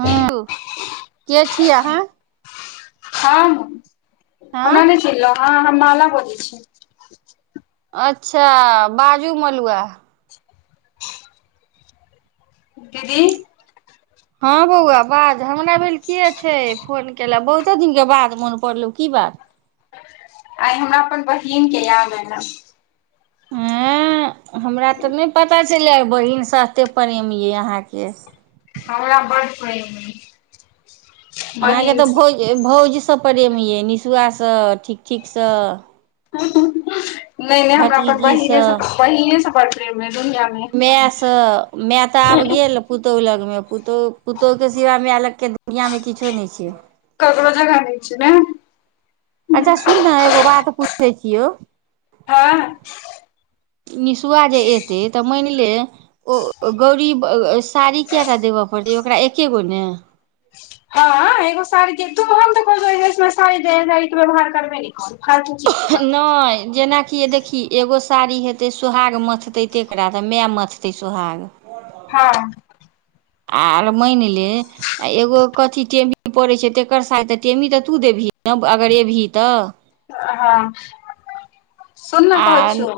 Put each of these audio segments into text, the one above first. हँ के छी अहाँ हम हमरा हँ नहि चिनलौं अहाँ हम माला बजै छी अच्छा बाजू मलुआ दीदी हँ बौआ बाज हमरा भेल के छै फोन केले बहुत ते दिनके बाद मोन पड़लौ की बात आइ हमरा अपन बहिन के याद एलै एं हमरा तऽ नहि पता छलैये बहिन सू एतेक प्रेम यए अहाँके हमरा बड्ड प्रेम अय अहाँके तऽ भौज भौजीसँ प्रेम अइ निसुआसँ ठीक ठीकसँ नहि नहि हमरा अपन भतीजीसँ बहिनेसँ बहिनेसँ बड़ प्रेम अय दुनियाँ मे सँ मे तऽ आब गेल पुतहु लगमे पुतहु पुतहुके सिवा मे लगके दुनियाँमे किछो नहि छै ककरो जगह नहि छै ने अच्छा सुन ने एगो बात पूछै छियौ [inaudible] निसुआ जे एतै तऽ मानि लेल ओ गौरी साड़ी कए टा देबय पड़ै ओकरा एके गो ने हँ एगो साड़ीके तू हम त कहलियो इसे निक साड़ी देबे के व्यवहार करबे ने कर फालतू चीज तू करबही नहि जेनाकि देख ही एगो साड़ी हेतै सोहाग मथतै तेकरा तऽ मे मथतै सोहाग हँ आर मानि ले आ एगो कथी टेमी पड़ैत छै तेकर सारी तऽ टेमी तऽ तू देबही ने अगर ऐबही तऽ हँ सुन ने आ कहै छियौ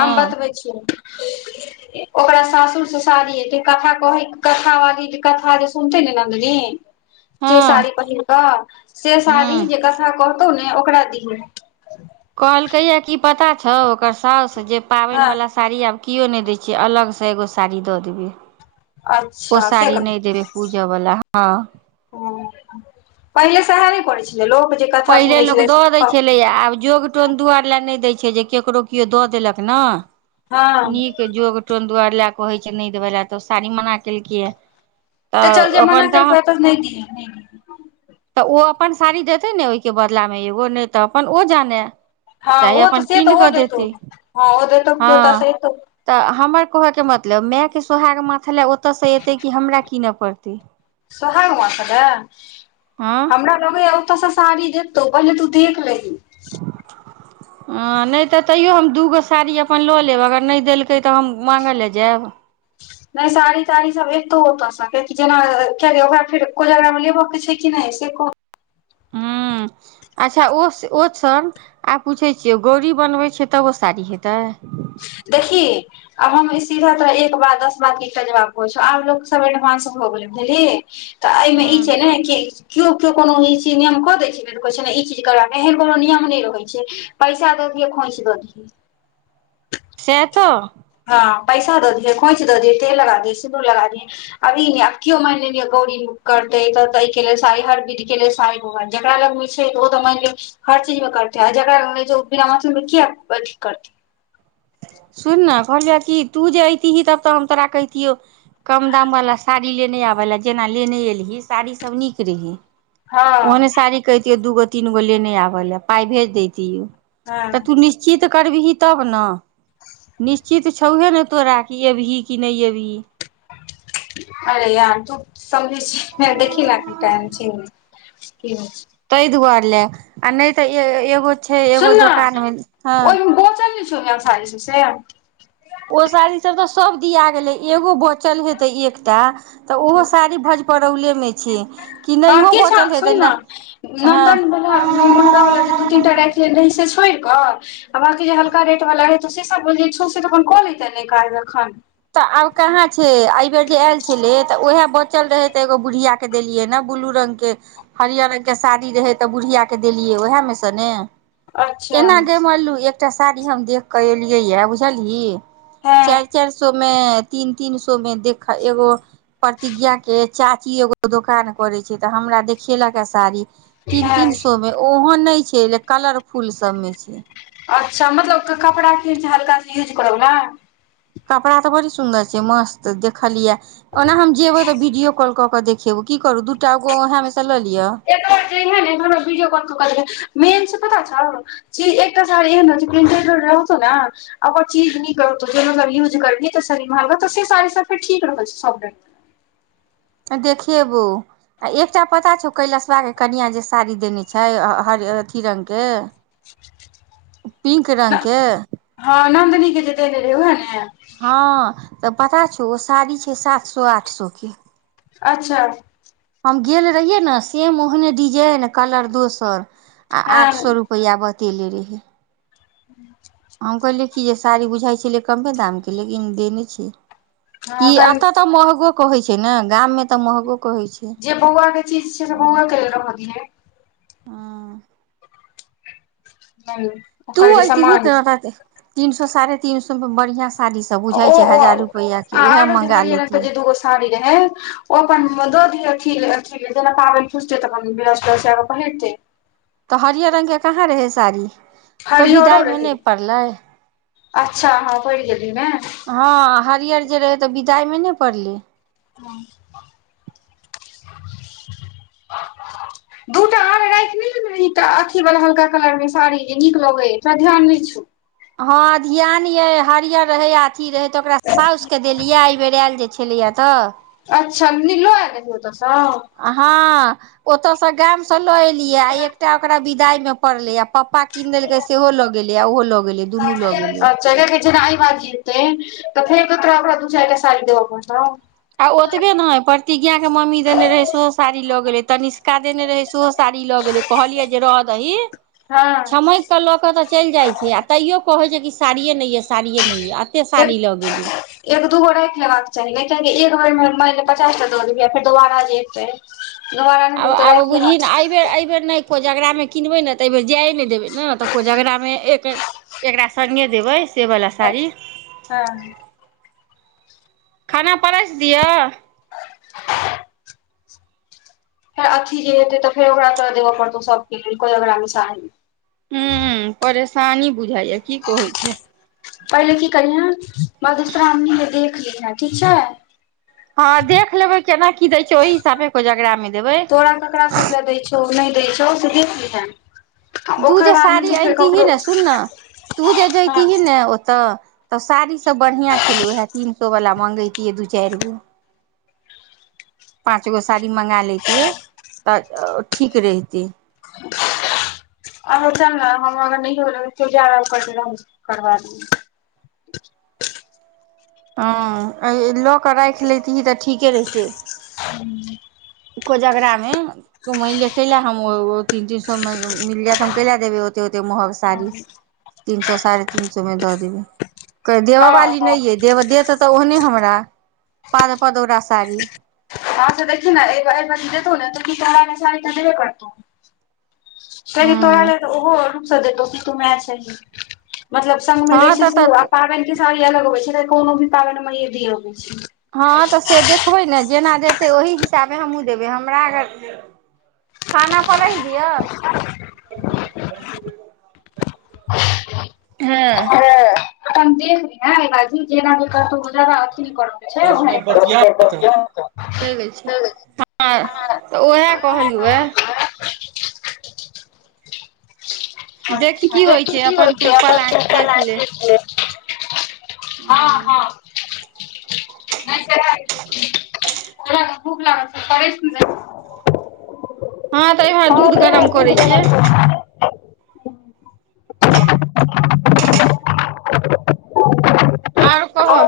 हम बतबै छीयौ [inaudible] ओकरा सासुर से सारी एतै कथा कहै कथा वाली जे कथा जे सुनते ने नन्दिनी जे हँ साड़ी पहिर कऽ से साड़ी हँ जे कथा कहतौ ने ओकरा दिहीन कहलकै ये की पता छौ ओकर सााउस जे पाबनि हँ वला साड़ी आब कियो नहि दै छै अलगसँ एगो साड़ी दऽ देबै ओ अच्छा से सारी नहि देबै पूजऽ वला हँ हँ पहिले सएह नहि कड़ै छेलै लोक जे कथा पहिले सुनै लोक छलै दऽ दै हँ छेलै आब जोगटोन दुआरे ले नहि दै छै जे केकरो केओ दऽ देलक ने नीक के जोग टोन दुआरे ले कहै छै नहि देबऽ ले तऽ ओ साड़ी मना केलकैये तऽ चल जे मना केलकौ ए तऽ नहि दिहें तऽ ओ अपन साड़ी देतै ने ओहिके बदलामे एगो नहि तऽ अपन ओ जानै हँ चाहे ओ अपन तऽ से कीनि तऽ ओ कऽ देतौ देतै हँ ओ देतौ हँ केओ तऽ से देतौ तऽ हमर कहयके मतलब मायके सोहागे माथ लए ओतयसँ एतै कि हमरा कीनऽ पड़तै सोहागे माथ ले हँ हमरा होय ये ओतऽसँ साड़ी देतौ पहिले तू देख लेही हँ नहि तऽ तैयो हम दूगो साड़ी अपन लऽ लेब अगर नहि देलकै तऽ हम माँगै लए जाएब [inaudible] नहि साड़ी ताड़ी सब एतौ ओतऽ से कियकि जेना कियकि ओकरा फेर कोजगरा मे लेबऽ के छै कि नहि से को हूँ [inaudible] अच्छा ओ ओ छ आ पूछै छियै गौरी बनबै छियै तब ओ साड़ी हेतै देखि आब हम सीधा तो एक बार दस बार की कल जबा कहै छ आब लोक सब एडवानंस भ गेलै बुझली तऽ एहिमे ई हूँ छै ने कि केओ केओ कोनो ई चीज नियम क दय छल तऽ कह छै ने ई चीज करबा के एहन कोनो नियम नहि रहै छै पैसा द दिहैं खोइछ दियै सेह तऽ हँ पैसा दऽ दियै खोइच दऽ दिय तेल लगा दिय सिन्दूर लगा दियै अभी आब कियो मानि लिय गौरी करतै तऽ त ई के लेल सारी हर बीध के लेल साडी़ जेकरा लगमे छै ओ त म ल हर चीज में करत ह आ जगरा ग्रामचलमे किया अती करतै सुन ने कहलियह कि तू जे ऐतिही तब तऽ हम तोरा कहितियौ कम दाम वला साड़ी लेने आबय लए जेना लेने एलही साड़ीसभ नीक रहै हँ ओहने साड़ी कहितियो दूगो तीन गो लेने आबल ल पाय भेज देैतोयो तऽ तू हँ निश्चित करबिहि तब ने निश्चित छौहे ने तोरा कि एबही कि नहि एबही अरे यार तू समझै छ देखि नेटा चन् की [inaudible] त दु गआर ले आ नहि तऽ एगो छै एगो सुन न दोकानमे हँ ओहिमे बोचल नहि छौ म छ छ से ओ साड़ी सब तऽ सब दिया गेलै एगो बचल हेतै एकटा तऽ ओहो साड़ी भज परौलेमे छै कि हँ नहिय किछु बचल सुन हेतै ने नन्दन वला महगा वालला जे दू तीन टा राखे रहै से छोड़ि कऽ आ बकी जे हल्का रेट वला रहै तो से सब बोल छो तऽ अपन कऽ लेते ने काज एखन तऽ आब कहाँ छै बेर जे आयल छले तऽ उएहे बचल रहे ते एगो बुढ़िया के देलियै ने ब्लू रंग के हरियर रंगके साड़ी रहै तऽ बुढ़िया के देलियै उएहमे सँ ने अच्छा एना गेमललू एकटा साड़ी हम देख कऽ एलियै यए बुझलियी हँ चारि चारि सो मे तीन तीन सो मे देखा एगो प्रतिज्ञा के चाची एगो दोकान करे छै तऽ हमरा देखेलक ह साड़ी तीन हँ तीन सो मे ओहोन नहि छै कलरफुल सबमे छै अच्छा मतलब कपड़ा कीन हल्का से यूज करबला कपड़ा तऽ बड़ी सुंदर छै मस्त देखलियै ओना हम जेबे तऽ वीडियो कॉल कऽ के देखेबो की करू दूटा गगो उह मेसा लऽ लिअ एत जे ने एकमे भीडियओ कल क क मेन छै पता छौ ची एकटा साड़ी एन रहतौ ने अगर चीज कर यूज कर त म तीेर ठीक रहै त देखेबौ आ एकटा पता छौ कैलसवा के कनिआ जे साड़ी देने छै हरियर अथी रंग के [inaudible] पिंक रंगके हँ नन्दनीके के जे देने रहै वहए ने हँ तऽ पता छौ ओ साड़ी छै सात सए आठ सए के अच्छा हम गेल रहिये ने सेम ओहने डिजाइन कलर दोसर आ आठ हँ सए रुप रपैआ बतेले रहै ह [inaudible] हम कखलिए की साड़ी बुझाइ छल कमे दाम के लेकिन देने छै की हँ तखन तऽ महगो कहै छै ने गाम मे तऽ महगो कहै छै जे बौआ के चीज छै से बौआ के ल रह दियै हेलो तू ऐतिही त तीन सो साढ़े तीन सो मे बढ़िया सँ साड़ी सब बुझाइ ओ छै आ हजार रुपैआके ओएह आरो जे मँगा हरियर रंग के लैतियै जे दूगो साड़ी रहै ओ अपन द दिअ अथि लय अथि लय जेना पाबनि खुजते तऽ अपन वृहस्पति छै पहिरते तऽ हरिअर रंगके कहाँ रहै साड़ी तऽ हरिअरओ विदाइ मे रहे नहि पड़लै अच्छा हँ पर गेलीये न हँ हरिअर जे रहै तऽ विदाइमे नहि पड़लै ह [inaudible] दूटा आर राखि नहि रही अथी वाला हल्का कलर मे साड़ी जे नीक लगैय तोरा ध्यान नहि छौ हँ ध्यान यै हरियर रहै अथी रहै तऽ ओकरा सासुके देलियै एहिबर आयल जे छै एलेए तऽ अच्छा निलो आयल रहै ओतसँ हँ ओतयसँ गाम से लऽ एलियै आ एकटा ओकरा विदाई मे पड़ले या पप्पा कीन देलकै सेहो लग गेले आा ओहो लऽ गेले जेना एहि बाजि तऽ फेर फेरक तोरा ओकरा दू चारि टा साड़ी देब पड़तौ आ ओतबे ने है प्रतिज्ञा के मम्मी देने रहै सो साड़ी लऽ गेलै तनिष्का देने रहै सेहो साड़ी लऽ गेलै कहलियै जे रह दी हँ तऽ लऽ कऽ तऽ चलि जाइत छै आ तैयो कहैत छै कि साड़ियए नहि अऽ साड़ियए नहि अऽ एते एक साड़ी लऽ गेलै एक दूगो राखि लेबाक के चाही ने कआकि एक बेर मे मानि ले पचासटा दऽ देबियै फेरोदोबारा जें एते आब आब बुझही एहिबर एहिब बेर नहि कोजगरामे किनबै ने तऽ एहिबेर जाइ नहि देबै ने तऽ कोजगरामे एक एकरा सङ्गे देबै सेवला चाही साड़ी हँ खाना परेस दिअ फेर अथी जे हेते त फेर ओकरा तोरा देबय पड़तौ सब के कोजगरा मे साडी हू परेशानी बुझाइया की कहै छै पहिले की करिहे मधुश्रावणी के देख लीहें ठीक छै हँ देख लेबै केना की दै छै ओहि हिसाबे कोजगरा मे देबै ओ नहि द छों से देख लीहांय तू जे साड़ी अनतीही ने सुनना तू जे हँ जतीही ने ओतऽ तऽ साड़ीसभ बढ़िआँ छलै उएह तीन सए वला मँगेैतियै दू चारि गो पाँच गो साड़ी मँगा लैतियै तऽ ठीक रहितै अ चल ने हम अगर नै रहबे कियो जा हम करबा देबो हँ लऽ कऽ राखि लेैतही तऽ ठीके रहितै हुँ कोजगरा मे त मैन ले कैला हम तीन तीन सए मे मिल जा त हम कैला देबे ओते ओते महग साारी तीन सए साढ़े तीन सए मे द देबै कह देबऽ हँ वाली हँ नहि अइ दे देत तऽ ओहने हमरा पाद पदौरा साड़ी हँ त देखि ने एहि बेर देतौ ने तऽ की चढ़ा ल साड़ी तऽ देबे करतौ काहि तोरा ले हूँ तऽ ओहो रूपसँ देतौ कि तू माय छही मतलब संग मे रहै हँ छै तऽ सेहो आ तऽ पाबनि के साड़ी अलग होबै छै त कोनो भी पाबनि मेे भी अबै छै हँ तऽ से देखबै ने जेना देतै ओही हिसाबे हमहूँ देबै हमरा अगर खाना परेस दिय हँ हँ हम देख लिहां भाईजी जेना भी करतौ जादा अथी दस नहि मिनट बतिया करतौ [inaudible] दै छै हँ तऽ उएह कहलौ वए देखी की होइ छै अपन तू पलायन देख ले [unintelligible] हँ ह हँ नहि तरा भूक लाग करै परश हँ तऽ एम्हर दूध गरम करै छियै दहीती [unintelligible] [inaudible] आओर कह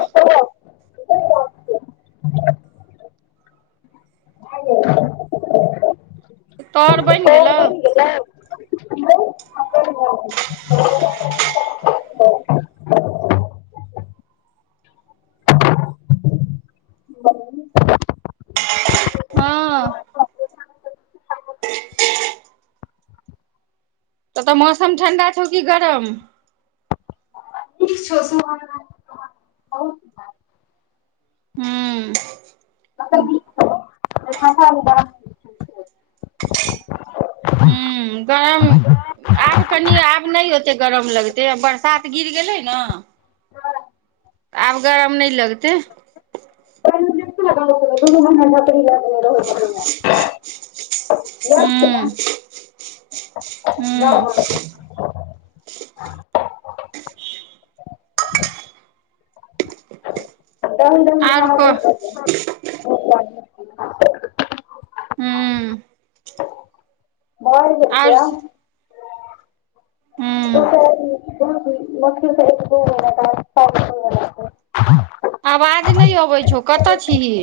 तोहर बनि गेलौ हं [inaudible] उतै मौसम ठण्डा छौ की गरम [unintelligible] बहुत हू मतलब नीक छौ [unintelligible] हूँ गरम [inaudible] आब कनि आब नहि ओतेक गरम लगतै आब बरसात गिर गेलै ने तऽ आब गरम नहि लगतै [inaudible] [unintelligible] हू याद छौ ह्म ने गाँव [inaudible] घर दही दही ओर खाना कहु दैत रहथिन बहुत बढ़ियां हू भऽ गेल छै और आब स दू हू [unintelligible] [inaudible] साउस आवाज नहि अबैत छौ कतऽ छीही